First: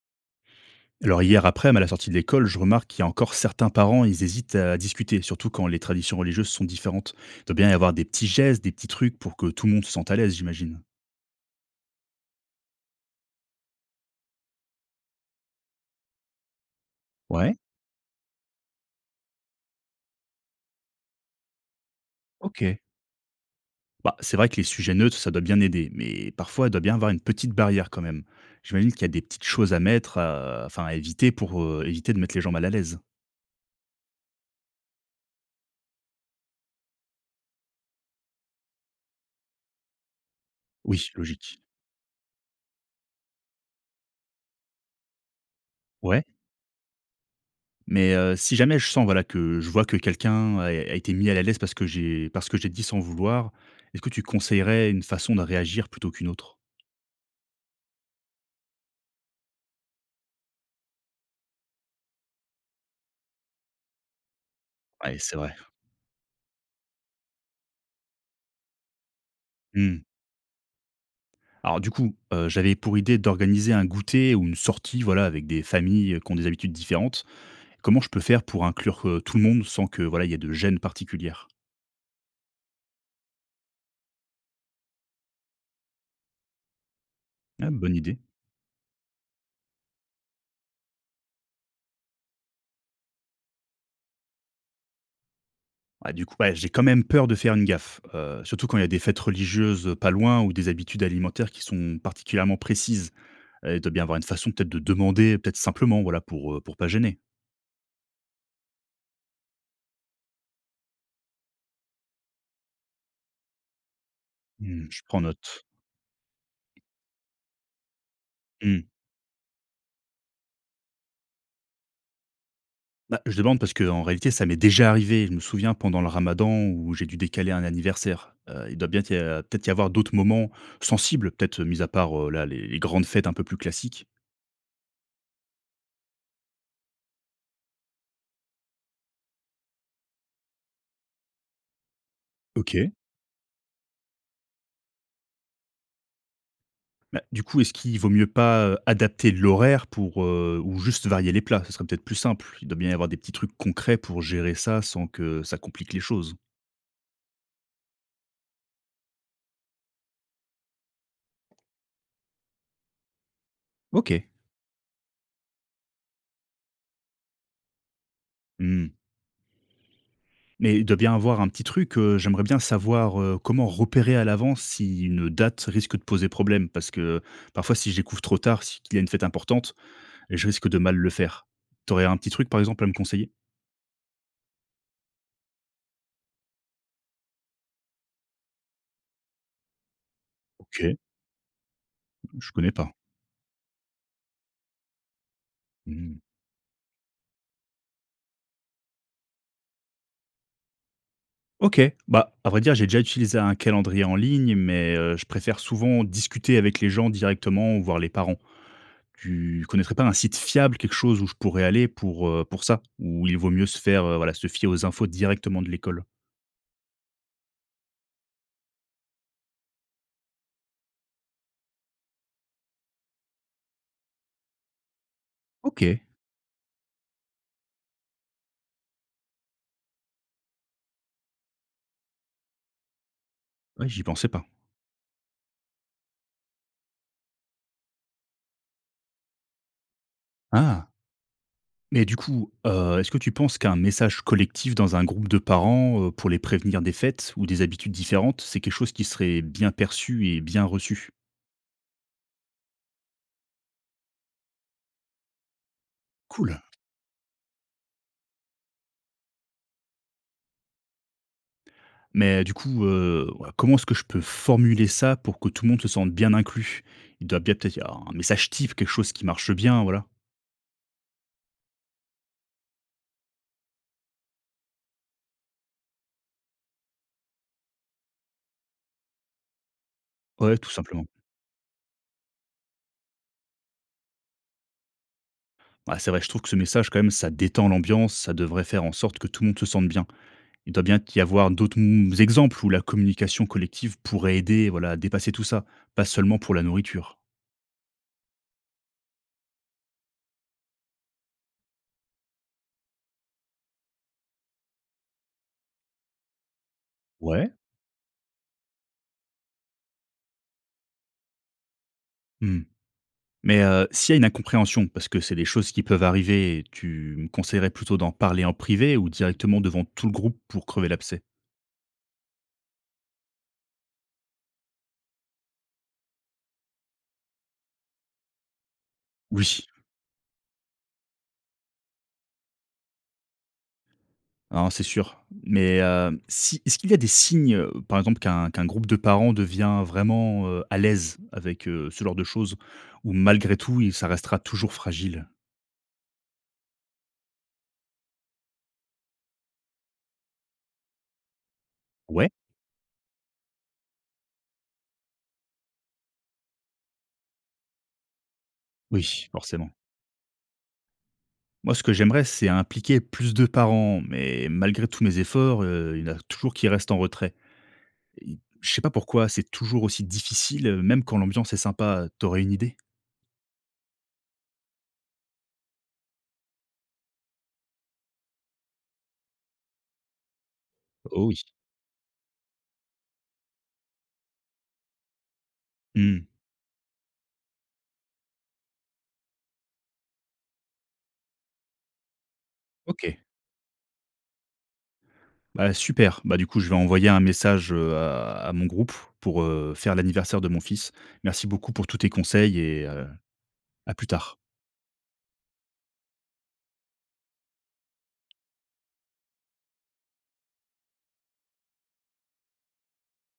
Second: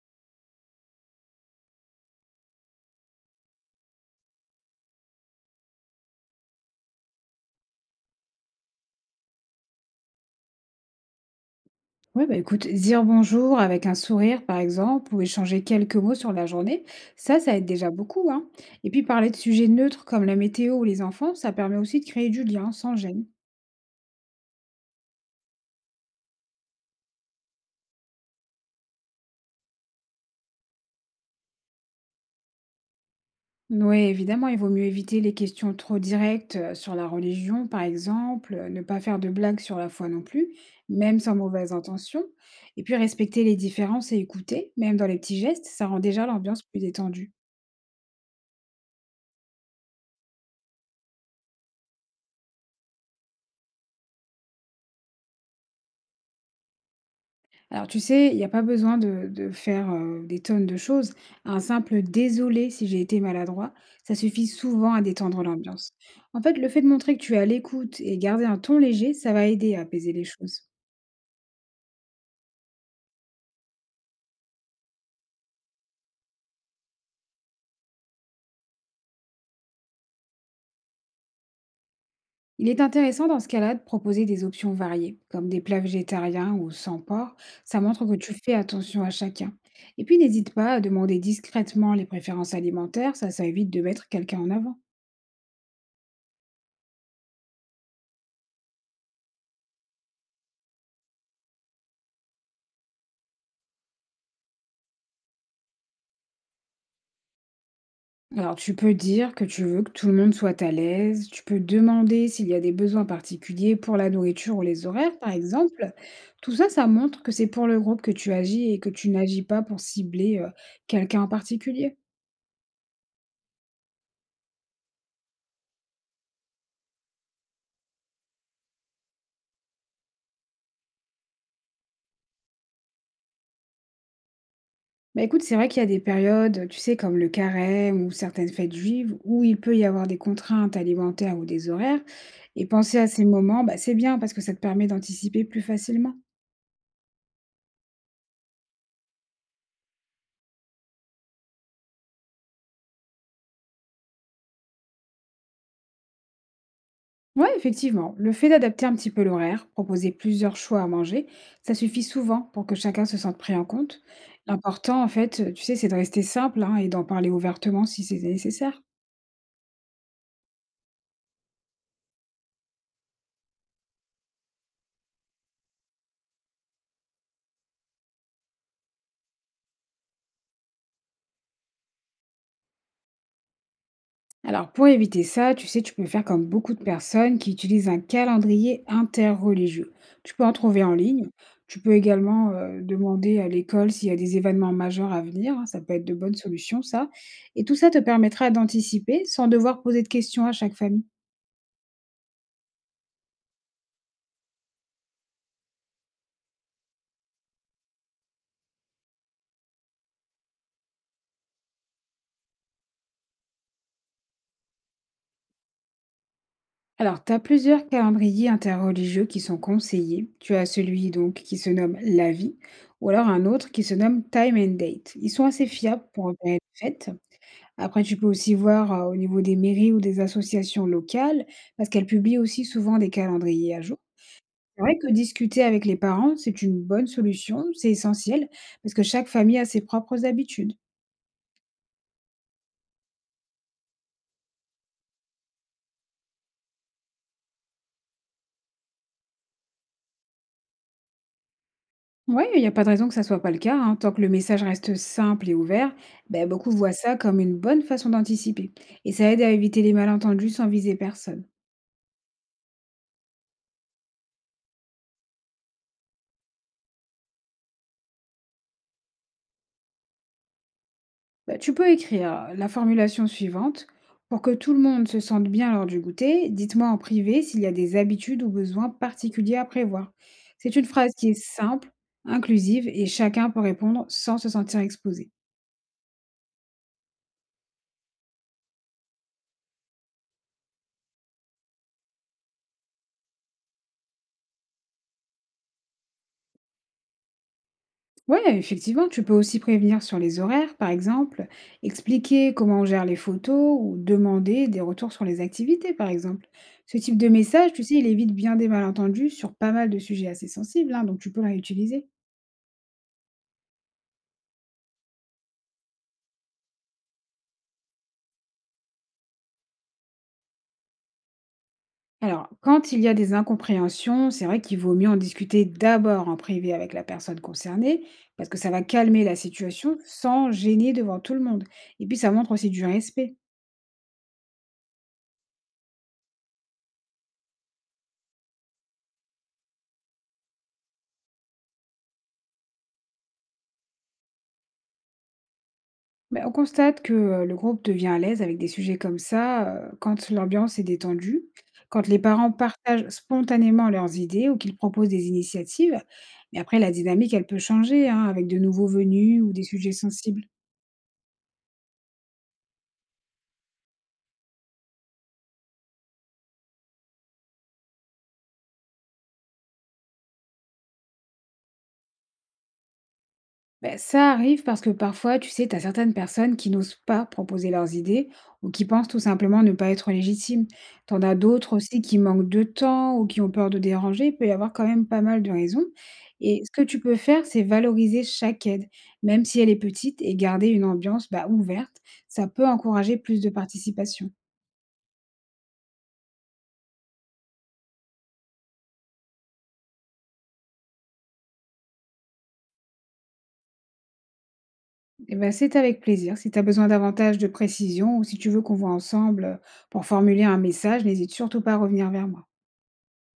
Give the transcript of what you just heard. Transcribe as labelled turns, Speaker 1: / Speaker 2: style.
Speaker 1: Alors hier après, à la sortie de l'école, je remarque qu'il y a encore certains parents, ils hésitent à discuter, surtout quand les traditions religieuses sont différentes. Il doit bien y avoir des petits gestes, des petits trucs pour que tout le monde se sente à l'aise, j'imagine.
Speaker 2: Ouais, bah, écoute, dire bonjour avec un sourire, par exemple, ou échanger quelques mots sur la journée, ça,
Speaker 1: Ouais,
Speaker 2: ça aide déjà beaucoup, hein. Et puis parler de sujets neutres comme la météo ou les enfants, ça permet aussi de créer du
Speaker 1: ok.
Speaker 2: lien sans gêne.
Speaker 1: Bah, c'est vrai que les sujets neutres, ça doit bien aider, mais parfois, il doit bien y avoir une petite barrière quand même. J'imagine qu'il y a des petites choses à mettre, à éviter pour éviter de mettre les gens mal à l'aise.
Speaker 2: Oui, évidemment, il vaut mieux éviter les questions trop directes sur la religion, par exemple, ne pas faire de blagues sur la foi non plus,
Speaker 1: Oui,
Speaker 2: même sans
Speaker 1: logique.
Speaker 2: mauvaise intention. Et puis respecter les différences et écouter, même dans les petits gestes, ça rend
Speaker 1: Ouais.
Speaker 2: déjà l'ambiance plus détendue.
Speaker 1: Mais si jamais je sens, voilà, que je vois que quelqu'un a été mis mal à la l'aise parce que j'ai dit sans vouloir, est-ce que tu conseillerais une façon de réagir plutôt qu'une autre?
Speaker 2: Alors tu sais, il n'y a pas besoin de faire, des tonnes de choses. Un simple «désolé si j'ai été maladroit», ça suffit souvent à
Speaker 1: Ouais, c'est
Speaker 2: détendre
Speaker 1: vrai.
Speaker 2: l'ambiance. En fait, le fait de montrer que tu es à l'écoute et garder un ton léger, ça va aider à
Speaker 1: Mmh.
Speaker 2: apaiser les choses.
Speaker 1: Alors du coup, j'avais pour idée d'organiser un goûter ou une sortie, voilà, avec des familles, qui ont des habitudes différentes. Comment je peux faire pour inclure, tout le monde sans que, voilà, il y ait de gêne particulière?
Speaker 2: Il est intéressant dans ce cas-là de proposer des options variées, comme des plats végétariens ou sans porc.
Speaker 1: Ah,
Speaker 2: Ça
Speaker 1: bonne
Speaker 2: montre que
Speaker 1: idée.
Speaker 2: tu fais attention à chacun. Et puis n'hésite pas à demander discrètement les préférences alimentaires, ça évite de mettre quelqu'un en avant.
Speaker 1: Ouais, du coup, ouais, j'ai quand même peur de faire une gaffe, surtout quand il y a des fêtes religieuses, pas loin ou des habitudes alimentaires qui sont particulièrement précises. Il doit bien avoir une façon peut-être de demander, peut-être simplement, voilà, pour pas gêner.
Speaker 2: Alors, tu peux dire que tu veux que tout le monde soit à l'aise, tu peux demander s'il y a des besoins particuliers pour la nourriture ou les
Speaker 1: Mmh, je
Speaker 2: horaires,
Speaker 1: prends
Speaker 2: par
Speaker 1: note.
Speaker 2: exemple. Tout ça, ça montre que c'est pour le groupe que tu agis et
Speaker 1: Mmh.
Speaker 2: que tu n'agis pas pour cibler quelqu'un en particulier.
Speaker 1: Bah, je demande parce que en réalité, ça m'est déjà arrivé. Je me souviens pendant le ramadan où j'ai dû décaler un anniversaire. Il doit bien t a peut-être y avoir d'autres moments sensibles, peut-être mis à part, là, les grandes fêtes un peu plus classiques.
Speaker 2: Bah écoute, c'est vrai qu'il y a des périodes, tu sais, comme le carême ou certaines fêtes juives, où il peut y avoir des contraintes alimentaires ou des horaires. Et
Speaker 1: OK.
Speaker 2: penser à ces moments, bah, c'est bien parce que ça te permet d'anticiper plus facilement.
Speaker 1: Bah, du coup, est-ce qu'il vaut mieux pas, adapter l'horaire pour, ou juste varier les plats? Ce serait peut-être plus simple. Il doit bien y avoir des petits trucs concrets pour gérer ça sans que ça complique les choses.
Speaker 2: Oui, effectivement. Le fait d'adapter un petit peu l'horaire, proposer plusieurs choix à manger, ça suffit souvent pour que chacun se sente pris en compte.
Speaker 1: OK.
Speaker 2: L'important, en fait, tu sais, c'est de rester simple hein, et d'en parler ouvertement si c'est nécessaire.
Speaker 1: Mmh. Mais il doit bien avoir un petit truc, j'aimerais bien savoir, comment repérer à l'avance si une date risque de poser problème? Parce que parfois, si je découvre trop tard si qu'il y a une fête importante, je risque de mal le faire. T'aurais un petit truc, par exemple, à me conseiller?
Speaker 2: Alors, pour éviter ça, tu sais, tu peux faire comme beaucoup de personnes qui utilisent un calendrier interreligieux. Tu peux en trouver en
Speaker 1: OK,
Speaker 2: ligne. Tu peux également
Speaker 1: je connais pas.
Speaker 2: demander à l'école s'il y a des événements majeurs à venir. Hein, ça peut être de
Speaker 1: Mmh.
Speaker 2: bonnes solutions, ça. Et tout ça te permettra d'anticiper sans devoir poser de questions à chaque famille.
Speaker 1: OK, bah, à vrai dire, j'ai déjà utilisé un calendrier en ligne, mais, je préfère souvent discuter avec les gens directement ou voir les parents. Tu connaîtrais pas un site fiable, quelque chose où je pourrais aller pour ça? Où il vaut mieux se faire, voilà, se fier aux infos directement de l'école?
Speaker 2: Alors, tu as plusieurs calendriers interreligieux qui sont conseillés. Tu as celui donc qui se nomme La Vie, ou alors un autre qui se nomme Time and Date. Ils sont assez
Speaker 1: OK.
Speaker 2: fiables pour repérer les fêtes. Après, tu peux aussi voir au niveau des mairies ou des associations locales, parce qu'elles publient aussi souvent des calendriers à
Speaker 1: Ouais,
Speaker 2: jour.
Speaker 1: j'y pensais pas.
Speaker 2: C'est vrai que discuter avec les parents, c'est une bonne solution, c'est essentiel, parce que chaque famille a ses propres habitudes.
Speaker 1: Ah! Mais du coup, est-ce que tu penses qu'un message collectif dans un groupe de parents, pour les prévenir des fêtes ou des habitudes différentes, c'est quelque chose qui serait bien perçu et bien reçu?
Speaker 2: Ouais, il n'y a pas de raison que ça soit pas le cas, hein. Tant que le message reste simple et ouvert, ben,
Speaker 1: Cool.
Speaker 2: beaucoup voient ça comme une bonne façon d'anticiper. Et ça aide à éviter les malentendus sans viser personne.
Speaker 1: Mais du coup, ouais, comment est-ce que je peux formuler ça pour que tout le monde se sente bien inclus? Il doit bien peut-être y avoir un message type, quelque chose qui marche bien, voilà.
Speaker 2: Ben, tu peux écrire la formulation suivante. Pour que tout le monde se sente bien lors du goûter, dites-moi en privé s'il y a des habitudes ou besoins particuliers à prévoir.
Speaker 1: Ouais, tout
Speaker 2: C'est une
Speaker 1: simplement.
Speaker 2: phrase qui est simple, inclusive et chacun peut répondre sans se sentir exposé.
Speaker 1: Ouais, c'est vrai, je trouve que ce message quand même, ça détend l'ambiance, ça devrait faire en sorte que tout le monde se sente bien. Il doit bien y avoir d'autres m exemples où la communication collective pourrait aider, voilà, à dépasser tout ça, pas seulement pour la nourriture.
Speaker 2: Ouais, effectivement, tu peux aussi prévenir sur les horaires, par exemple, expliquer comment on gère les photos ou demander des retours sur les activités, par exemple. Ce type de
Speaker 1: Ouais.
Speaker 2: message, tu sais, il évite bien des malentendus sur pas mal de sujets assez sensibles, hein, donc tu peux le réutiliser.
Speaker 1: Mmh. Mais, s'il y a une incompréhension, parce que c'est des choses qui peuvent arriver, tu me conseillerais plutôt d'en parler en privé ou directement devant tout le groupe pour crever l'abcès?
Speaker 2: Alors, quand il y a des incompréhensions, c'est vrai qu'il vaut mieux en discuter d'abord en privé avec la personne concernée, parce que ça va calmer la
Speaker 1: Oui.
Speaker 2: situation sans gêner devant tout le monde. Et puis, ça montre aussi du respect.
Speaker 1: Hein, c'est sûr. Mais, si est-ce qu'il y a des signes, par exemple qu'un groupe de parents devient vraiment, à l'aise avec, ce genre de choses ou malgré tout, il ça restera toujours fragile?
Speaker 2: Ben, on constate que le groupe devient à l'aise avec des sujets comme ça quand l'ambiance est détendue, quand les
Speaker 1: Ouais,
Speaker 2: parents partagent spontanément leurs idées ou qu'ils proposent des initiatives. Mais après, la dynamique, elle peut changer hein, avec de nouveaux
Speaker 1: oui.
Speaker 2: venus ou des
Speaker 1: Forcément.
Speaker 2: sujets sensibles.
Speaker 1: Moi, ce que j'aimerais, c'est impliquer plus de parents, mais malgré tous mes efforts, il y en a toujours qui restent en retrait. Et je sais pas pourquoi, c'est toujours aussi difficile, même quand l'ambiance est sympa. T'aurais une idée?
Speaker 2: Ben ça arrive parce que parfois, tu sais, tu as certaines personnes qui n'osent pas proposer leurs idées ou qui pensent tout simplement ne pas être légitimes. T'en
Speaker 1: Oh
Speaker 2: as
Speaker 1: oui.
Speaker 2: d'autres aussi qui manquent de temps ou qui ont peur de déranger. Il peut y avoir quand même pas mal de raisons.
Speaker 1: Mmh.
Speaker 2: Et ce que tu peux faire, c'est valoriser chaque aide, même si elle est petite, et garder une ambiance bah, ouverte. Ça peut
Speaker 1: OK.
Speaker 2: encourager plus de participation.
Speaker 1: Bah, super. Bah, du coup, je vais envoyer un message, à mon groupe pour, faire l'anniversaire de mon fils. Merci beaucoup pour tous tes conseils et à plus tard.
Speaker 2: Et ben, c'est avec plaisir. Si tu as besoin davantage de précision ou si tu veux qu'on voit ensemble pour formuler un message, n'hésite surtout pas à revenir vers moi.